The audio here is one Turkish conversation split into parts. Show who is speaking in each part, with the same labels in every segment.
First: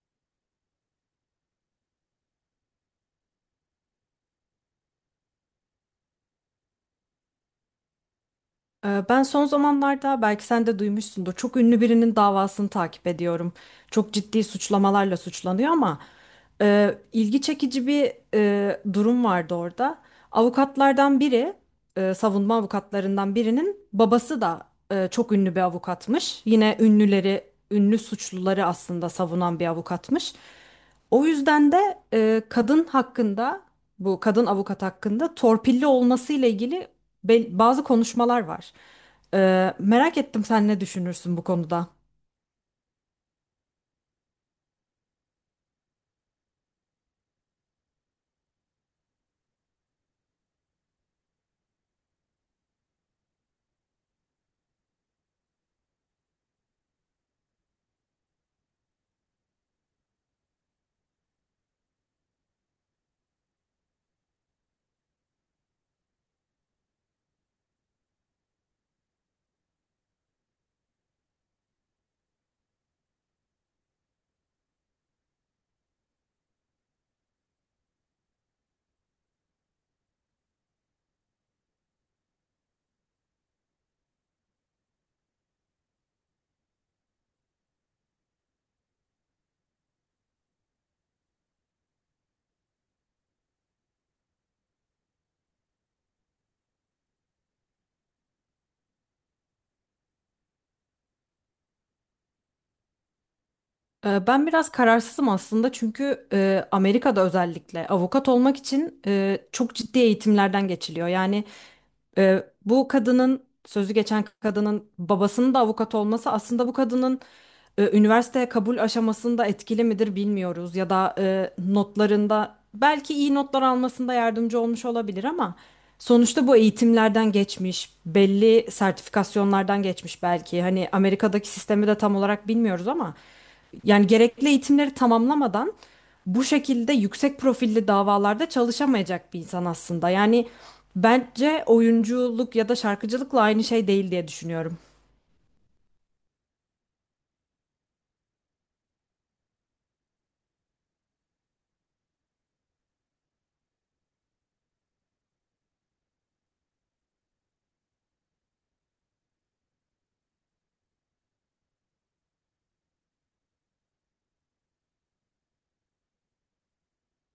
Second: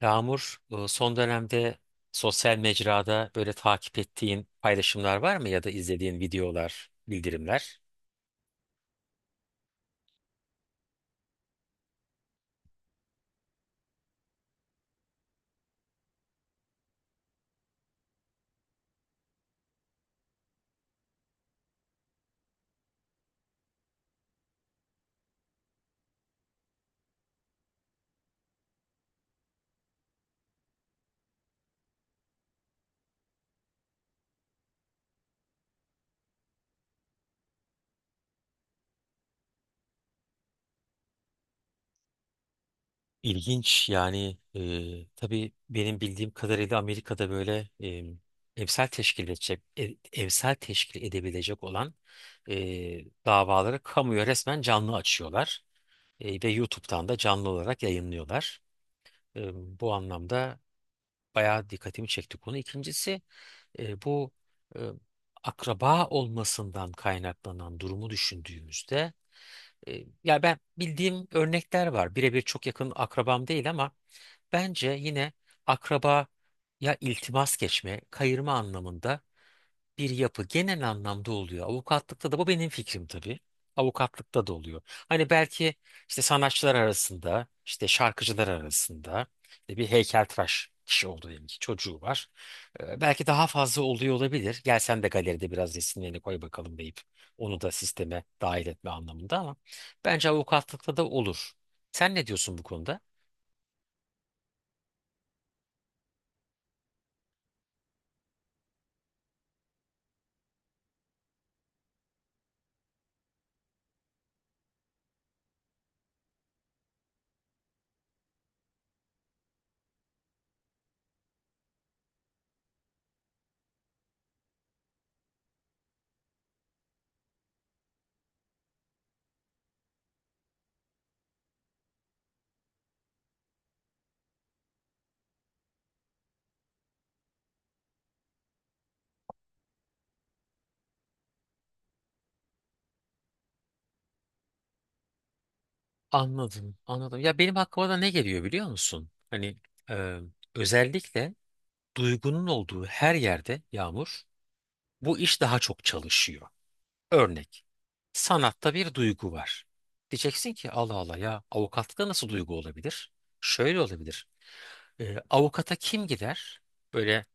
Speaker 1: Yağmur, son dönemde sosyal mecrada böyle takip ettiğin paylaşımlar var mı ya da izlediğin videolar, bildirimler?
Speaker 2: Ben son zamanlarda belki sen de duymuşsundur. Çok ünlü birinin davasını takip ediyorum. Çok ciddi suçlamalarla suçlanıyor ama ilgi çekici bir durum vardı orada. Avukatlardan biri, savunma avukatlarından birinin babası da çok ünlü bir avukatmış. Yine ünlü suçluları aslında savunan bir avukatmış. O yüzden de kadın hakkında, bu kadın avukat hakkında torpilli olmasıyla ilgili bazı konuşmalar var. Merak ettim, sen ne düşünürsün bu konuda?
Speaker 1: İlginç yani tabii benim bildiğim kadarıyla Amerika'da böyle emsal teşkil edecek, emsal teşkil edebilecek olan e, davaları kamuya resmen canlı açıyorlar. Ve YouTube'dan da canlı olarak yayınlıyorlar. E, Bu anlamda bayağı dikkatimi çekti konu. İkincisi bu e, akraba olmasından kaynaklanan durumu düşündüğümüzde ya ben bildiğim örnekler var. Birebir çok yakın akrabam değil ama bence yine akraba ya iltimas geçme, kayırma anlamında bir yapı genel anlamda oluyor. Avukatlıkta da bu benim fikrim tabii. Avukatlıkta da oluyor. Hani belki işte sanatçılar arasında, işte şarkıcılar arasında işte bir heykeltıraş kişi oldu diyelim ki çocuğu var. Belki daha fazla oluyor olabilir. Gel sen de galeride biraz resimlerini koy bakalım deyip onu da sisteme dahil etme anlamında ama bence avukatlıkta da olur. Sen ne diyorsun bu konuda?
Speaker 2: Ben biraz kararsızım aslında, çünkü Amerika'da özellikle avukat olmak için çok ciddi eğitimlerden geçiliyor. Yani bu kadının, sözü geçen kadının babasının da avukat olması aslında bu kadının üniversiteye kabul aşamasında etkili midir bilmiyoruz, ya da notlarında belki iyi notlar almasında yardımcı olmuş olabilir ama. Sonuçta bu eğitimlerden geçmiş, belli sertifikasyonlardan geçmiş belki. Hani Amerika'daki sistemi de tam olarak bilmiyoruz, ama yani gerekli eğitimleri tamamlamadan bu şekilde yüksek profilli davalarda çalışamayacak bir insan aslında. Yani bence oyunculuk ya da şarkıcılıkla aynı şey değil diye düşünüyorum.
Speaker 1: Anladım, anladım. Ya benim aklıma da ne geliyor biliyor musun? Hani e, özellikle duygunun olduğu her yerde Yağmur, bu iş daha çok çalışıyor. Örnek, sanatta bir duygu var. Diyeceksin ki Allah Allah ya avukatlıkta nasıl duygu olabilir? Şöyle olabilir. Avukata kim gider? Böyle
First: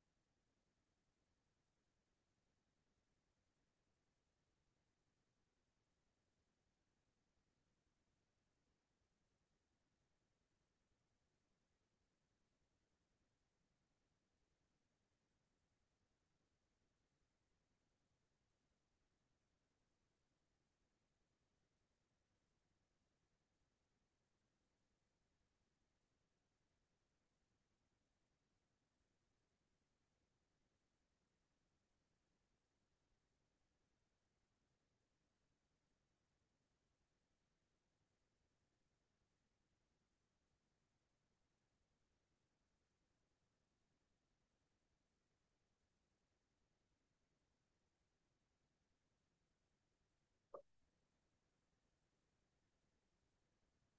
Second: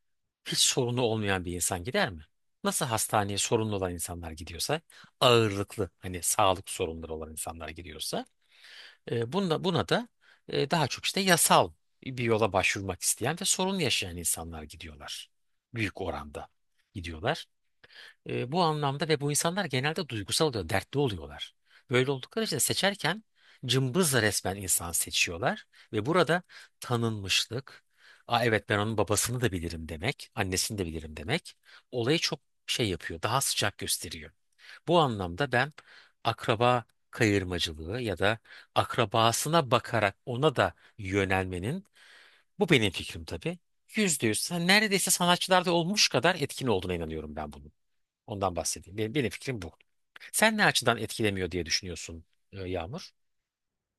Speaker 1: hiç sorunu olmayan bir insan gider mi? Nasıl hastaneye sorunlu olan insanlar gidiyorsa, ağırlıklı hani sağlık sorunları olan insanlar gidiyorsa, buna da daha çok işte yasal bir yola başvurmak isteyen ve sorun yaşayan insanlar gidiyorlar. Büyük oranda gidiyorlar. Bu anlamda ve bu insanlar genelde duygusal oluyor, dertli oluyorlar. Böyle oldukları için de seçerken cımbızla resmen insan seçiyorlar ve burada tanınmışlık, aa, evet ben onun babasını da bilirim demek, annesini de bilirim demek olayı çok şey yapıyor, daha sıcak gösteriyor. Bu anlamda ben akraba kayırmacılığı ya da akrabasına bakarak ona da yönelmenin, bu benim fikrim tabii, neredeyse sanatçılarda olmuş kadar etkin olduğuna inanıyorum ben bunun. Ondan bahsedeyim. Benim fikrim bu. Sen ne açıdan etkilemiyor diye düşünüyorsun Yağmur?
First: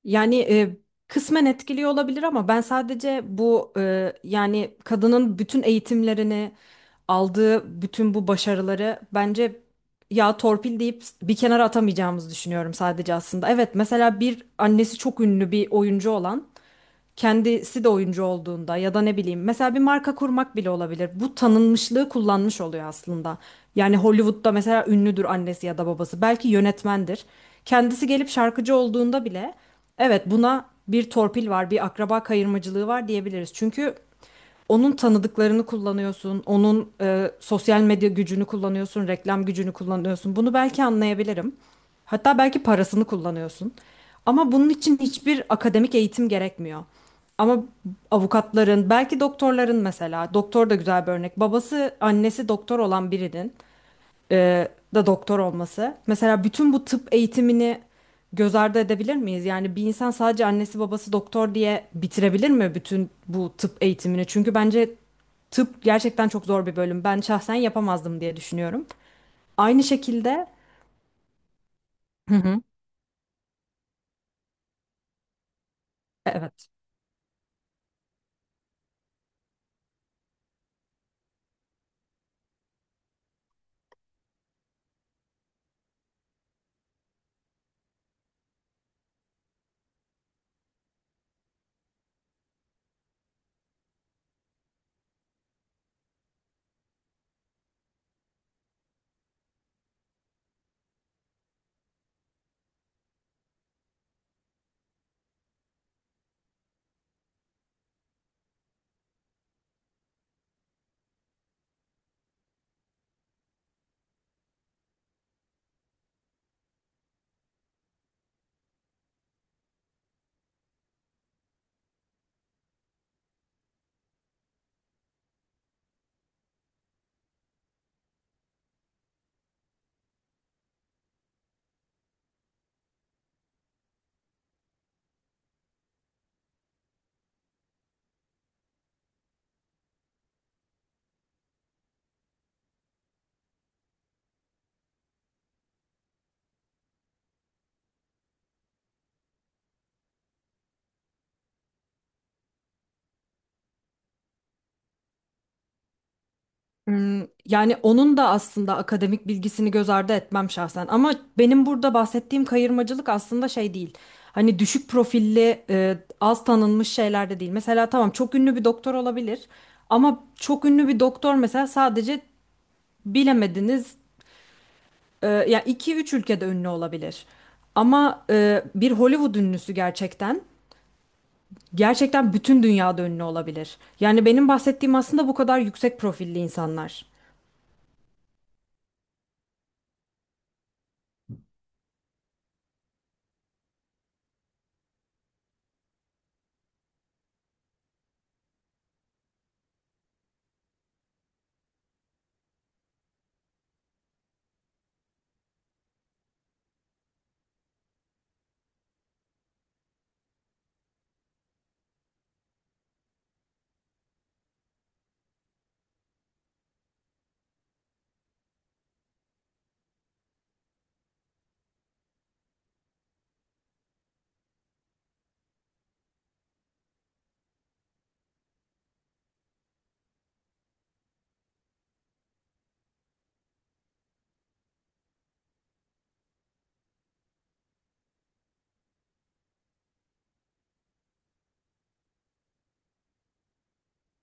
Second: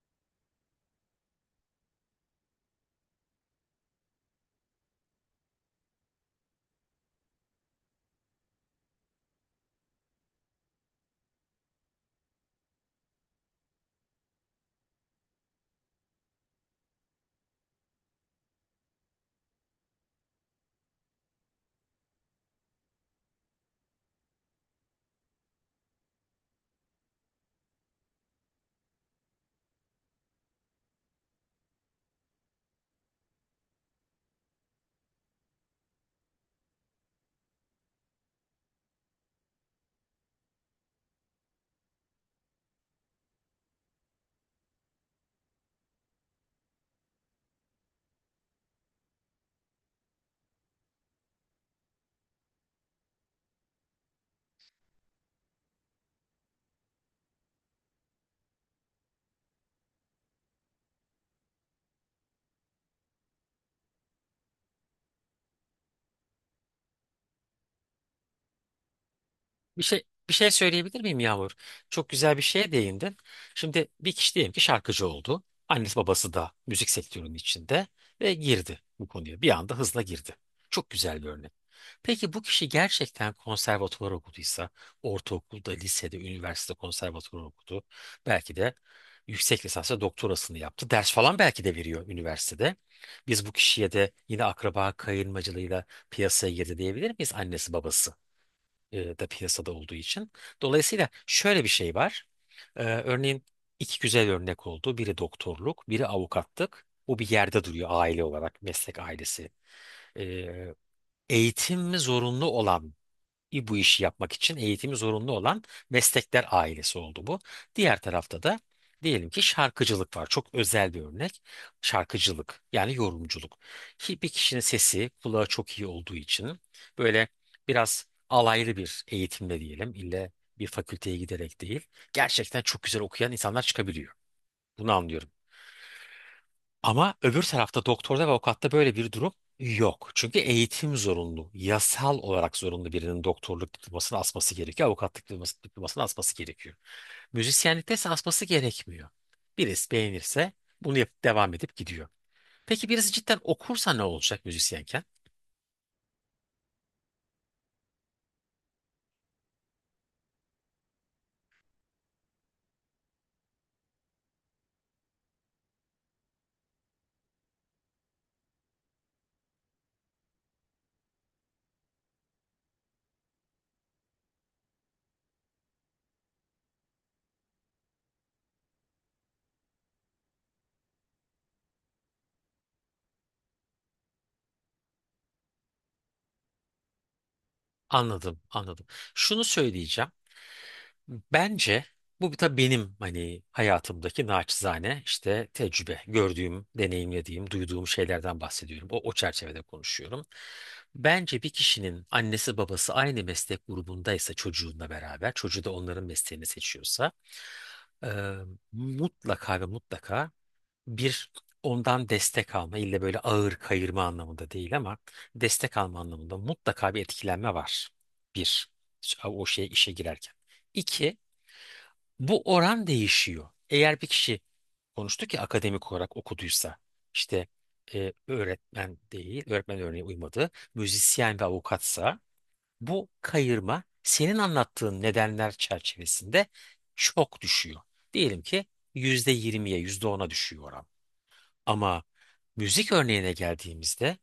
Speaker 2: Yani kısmen etkiliyor olabilir, ama ben sadece bu yani kadının bütün eğitimlerini aldığı, bütün bu başarıları, bence ya torpil deyip bir kenara atamayacağımızı düşünüyorum sadece aslında. Evet, mesela bir annesi çok ünlü bir oyuncu olan kendisi de oyuncu olduğunda, ya da ne bileyim, mesela bir marka kurmak bile olabilir. Bu tanınmışlığı kullanmış oluyor aslında. Yani Hollywood'da mesela ünlüdür annesi ya da babası. Belki yönetmendir. Kendisi gelip şarkıcı olduğunda bile evet, buna bir torpil var, bir akraba kayırmacılığı var diyebiliriz. Çünkü onun tanıdıklarını kullanıyorsun, onun sosyal medya gücünü kullanıyorsun, reklam gücünü kullanıyorsun. Bunu belki anlayabilirim. Hatta belki parasını kullanıyorsun. Ama bunun için hiçbir akademik eğitim gerekmiyor. Ama avukatların, belki doktorların, mesela doktor da güzel bir örnek. Babası, annesi doktor olan birinin e, da doktor olması. Mesela bütün bu tıp eğitimini göz ardı edebilir miyiz? Yani bir insan sadece annesi babası doktor diye bitirebilir mi bütün bu tıp eğitimini? Çünkü bence tıp gerçekten çok zor bir bölüm. Ben şahsen yapamazdım diye düşünüyorum.
Speaker 1: Bir
Speaker 2: Aynı
Speaker 1: şey bir
Speaker 2: şekilde.
Speaker 1: şey söyleyebilir miyim Yağmur? Çok
Speaker 2: Hı
Speaker 1: güzel bir
Speaker 2: hı.
Speaker 1: şeye değindin. Şimdi bir kişi diyelim ki şarkıcı oldu. Annesi babası da
Speaker 2: Evet.
Speaker 1: müzik sektörünün içinde ve girdi bu konuya. Bir anda hızla girdi. Çok güzel bir örnek. Peki bu kişi gerçekten konservatuvar okuduysa, ortaokulda, lisede, üniversitede konservatuvar okudu. Belki de yüksek lisansa doktorasını yaptı. Ders falan belki de veriyor üniversitede. Biz bu kişiye de yine akraba kayırmacılığıyla piyasaya girdi diyebilir miyiz? Annesi babası da piyasada olduğu için. Dolayısıyla şöyle bir şey var. Örneğin iki güzel örnek oldu. Biri doktorluk, biri avukatlık. Bu bir yerde duruyor aile olarak, meslek ailesi. Ee, Eğitim mi zorunlu olan bu işi yapmak için eğitimi zorunlu olan meslekler ailesi oldu bu. Diğer tarafta da diyelim ki şarkıcılık var. Çok özel bir örnek. Şarkıcılık yani yorumculuk. Ki bir kişinin sesi kulağı çok iyi olduğu için böyle biraz alaylı bir eğitimle diyelim ille bir fakülteye giderek değil gerçekten çok güzel okuyan insanlar çıkabiliyor. Bunu anlıyorum. Ama öbür tarafta doktorda ve avukatta böyle bir durum yok. Çünkü eğitim zorunlu. Yasal olarak zorunlu birinin doktorluk diplomasını asması gerekiyor. Diplomasını asması gerekiyor. Müzisyenlikte ise asması gerekmiyor. Birisi beğenirse bunu yapıp devam edip gidiyor. Peki birisi cidden okursa ne olacak müzisyenken?
Speaker 2: Yani onun da aslında akademik bilgisini göz ardı etmem şahsen. Ama benim burada bahsettiğim kayırmacılık aslında şey değil. Hani düşük profilli, az tanınmış şeyler de değil. Mesela tamam, çok ünlü bir doktor olabilir. Ama çok ünlü bir doktor mesela sadece bilemediniz, ya iki üç ülkede ünlü olabilir. Ama bir Hollywood ünlüsü gerçekten bütün dünyada ünlü olabilir. Yani benim bahsettiğim aslında bu kadar yüksek profilli insanlar.
Speaker 1: Anladım, anladım. Şunu söyleyeceğim. Bence bu bir tabii benim hani hayatımdaki naçizane işte tecrübe, gördüğüm, deneyimlediğim, duyduğum şeylerden bahsediyorum. O çerçevede konuşuyorum. Bence bir kişinin annesi babası aynı meslek grubundaysa çocuğunla beraber, çocuğu da onların mesleğini seçiyorsa e, mutlaka ve mutlaka bir ondan destek alma, illa böyle ağır kayırma anlamında değil ama destek alma anlamında mutlaka bir etkilenme var. Bir, o şey işe girerken. İki, bu oran değişiyor. Eğer bir kişi konuştu ki akademik olarak okuduysa işte öğretmen değil, öğretmen örneği uymadı, müzisyen ve avukatsa bu kayırma senin anlattığın nedenler çerçevesinde çok düşüyor. Diyelim ki yüzde yirmiye yüzde ona düşüyor oran. Ama müzik örneğine geldiğimizde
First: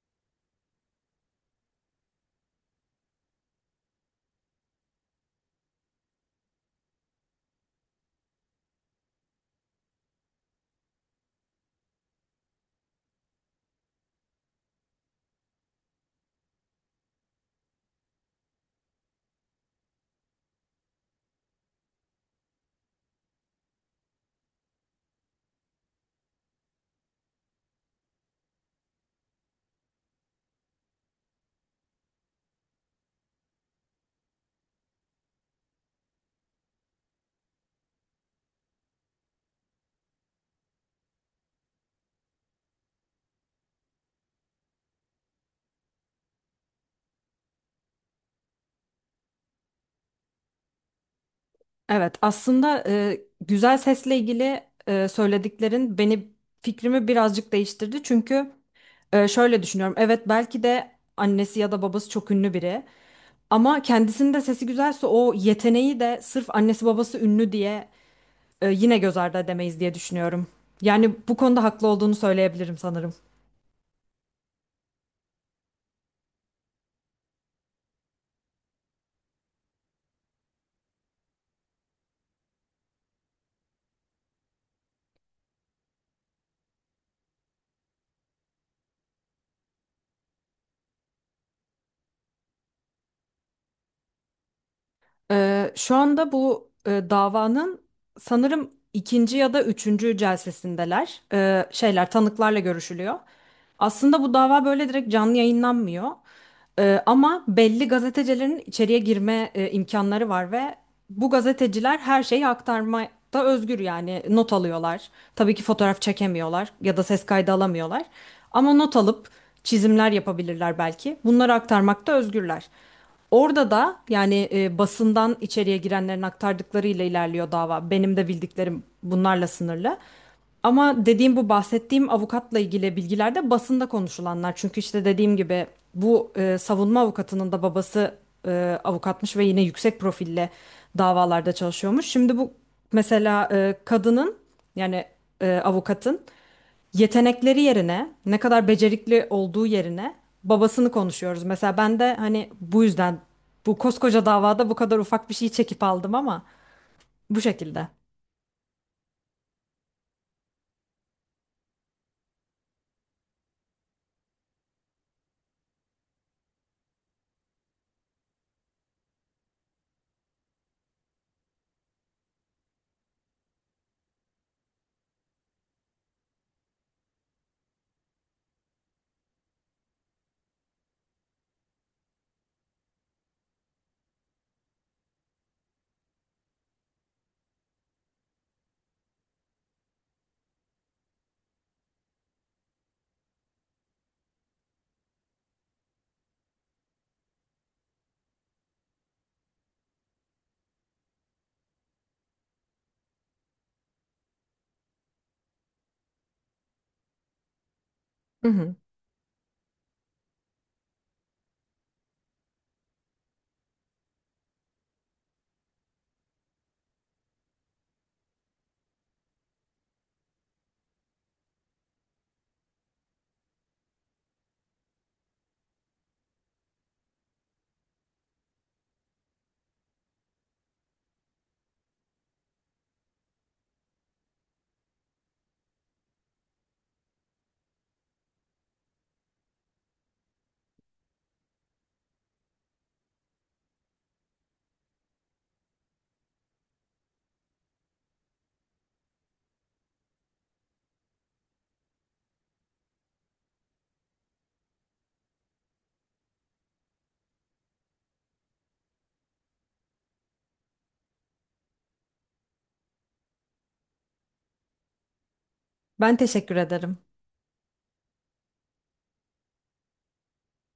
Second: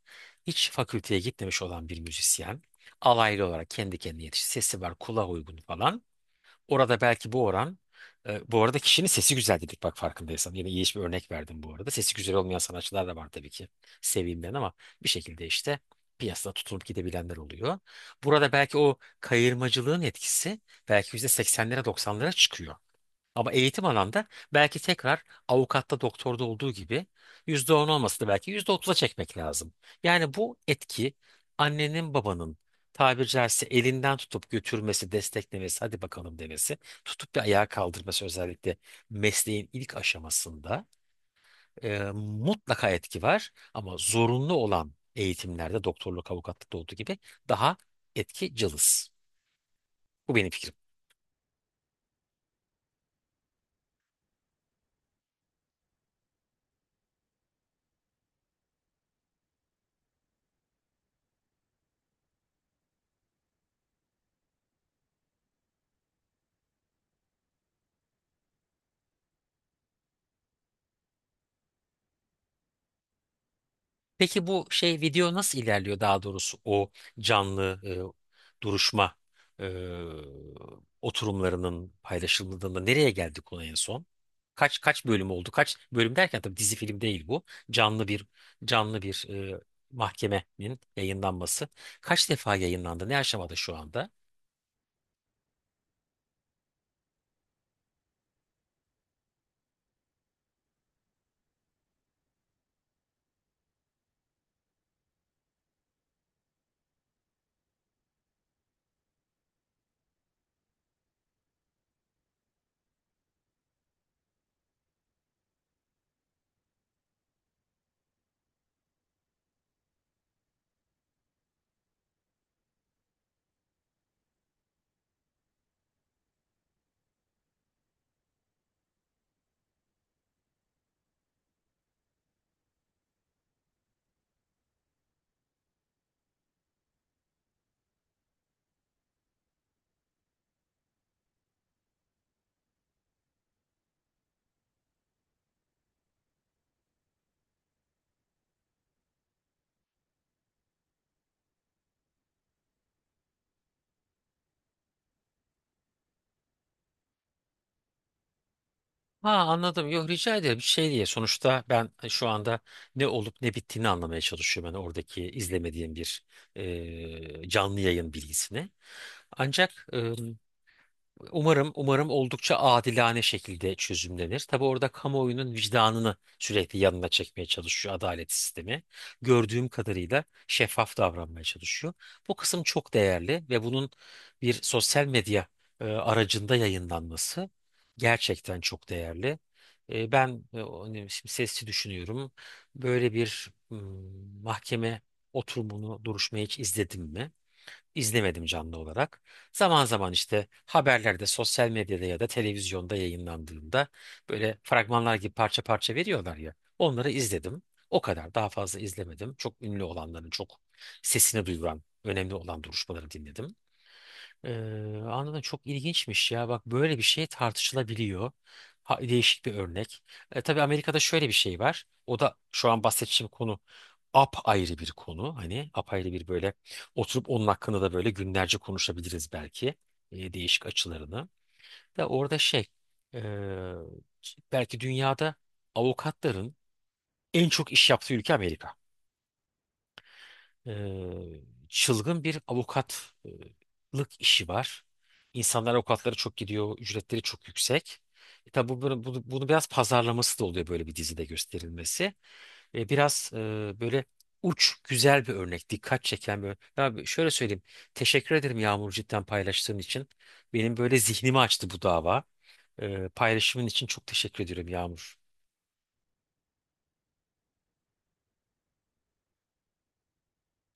Speaker 1: hiç fakülteye gitmemiş olan bir müzisyen alaylı olarak kendi kendine yetişti, sesi var, kulağa uygun falan. Orada belki bu oran bu arada kişinin sesi güzel dedik bak farkındaysan. Yine iyi bir örnek verdim bu arada. Sesi güzel olmayan sanatçılar da var tabii ki. Seveyim ben ama bir şekilde işte piyasada tutulup gidebilenler oluyor. Burada belki o kayırmacılığın etkisi belki yüzde seksenlere doksanlara çıkıyor. Ama eğitim alanda belki tekrar avukatta doktorda olduğu gibi %10 olması da belki %30'a çekmek lazım. Yani bu etki annenin babanın tabiri caizse elinden tutup götürmesi, desteklemesi, hadi bakalım demesi, tutup bir ayağa kaldırması özellikle mesleğin ilk aşamasında mutlaka etki var. Ama zorunlu olan eğitimlerde doktorluk, avukatlıkta olduğu gibi daha etki cılız. Bu benim fikrim.
Speaker 2: Evet, aslında güzel sesle ilgili söylediklerin beni, fikrimi birazcık değiştirdi. Çünkü şöyle düşünüyorum. Evet, belki de annesi ya da babası çok ünlü biri, ama kendisinin de sesi güzelse o yeteneği de sırf annesi babası ünlü diye yine göz ardı edemeyiz diye düşünüyorum. Yani bu konuda haklı olduğunu söyleyebilirim sanırım.
Speaker 1: Peki bu şey video nasıl ilerliyor daha doğrusu o canlı duruşma e, oturumlarının paylaşıldığında nereye geldik ona en son? Kaç kaç bölüm oldu? Kaç bölüm derken tabii dizi film değil bu. Canlı bir canlı bir e, mahkemenin yayınlanması. Kaç defa yayınlandı? Ne aşamada şu anda?
Speaker 2: Şu anda bu davanın sanırım ikinci ya da üçüncü celsesindeler. Şeyler, tanıklarla görüşülüyor. Aslında bu dava böyle direkt canlı yayınlanmıyor. Ama belli gazetecilerin içeriye girme imkanları var ve bu gazeteciler her şeyi aktarmakta özgür, yani not alıyorlar. Tabii ki fotoğraf çekemiyorlar ya da ses kaydı alamıyorlar. Ama not alıp çizimler yapabilirler belki. Bunları aktarmakta özgürler. Orada da yani basından içeriye girenlerin aktardıklarıyla ilerliyor dava. Benim de bildiklerim bunlarla sınırlı. Ama dediğim bu bahsettiğim avukatla ilgili bilgiler de basında konuşulanlar. Çünkü işte dediğim gibi bu savunma avukatının da babası avukatmış ve yine yüksek profille davalarda çalışıyormuş. Şimdi bu mesela kadının, yani avukatın yetenekleri yerine, ne kadar becerikli olduğu yerine babasını konuşuyoruz. Mesela ben de hani bu yüzden bu koskoca davada bu kadar ufak bir şey çekip aldım, ama bu şekilde.
Speaker 1: Ha anladım. Yok rica ederim. Şey diye sonuçta ben hani, şu anda ne olup ne bittiğini anlamaya çalışıyorum. Ben oradaki izlemediğim bir canlı yayın bilgisini. Ancak umarım oldukça adilane şekilde çözümlenir. Tabii orada kamuoyunun vicdanını sürekli yanına çekmeye çalışıyor adalet sistemi. Gördüğüm kadarıyla şeffaf davranmaya çalışıyor. Bu kısım çok değerli ve bunun bir sosyal medya aracında yayınlanması gerçekten çok değerli. Hani şimdi sesli düşünüyorum. Böyle bir mahkeme oturumunu, duruşmayı hiç izledim mi? İzlemedim canlı olarak. Zaman zaman işte haberlerde, sosyal medyada ya da televizyonda yayınlandığında böyle fragmanlar gibi parça parça veriyorlar ya. Onları izledim. O kadar
Speaker 2: Hı
Speaker 1: daha
Speaker 2: hı.
Speaker 1: fazla izlemedim. Çok ünlü olanların, çok sesini duyuran, önemli olan duruşmaları dinledim. Anladım çok ilginçmiş ya bak böyle bir şey tartışılabiliyor. Ha, değişik bir örnek. Tabii Amerika'da şöyle bir şey var. O da şu an bahsedeceğim konu apayrı bir konu. Hani apayrı bir böyle oturup onun hakkında da böyle günlerce konuşabiliriz belki. Değişik açılarını. Da orada şey e, belki dünyada avukatların en çok iş yaptığı ülke Amerika, e, çılgın bir avukatlık işi var. İnsanlar avukatlara çok gidiyor, ücretleri çok yüksek. Tabi bunu biraz pazarlaması da oluyor böyle bir dizide gösterilmesi. E, biraz e, böyle uç, güzel bir örnek, dikkat çeken bir örnek. Ya şöyle söyleyeyim, teşekkür ederim Yağmur cidden paylaştığın için. Benim böyle zihnimi açtı bu dava. Paylaşımın için çok teşekkür ediyorum Yağmur.
Speaker 2: Ben teşekkür ederim.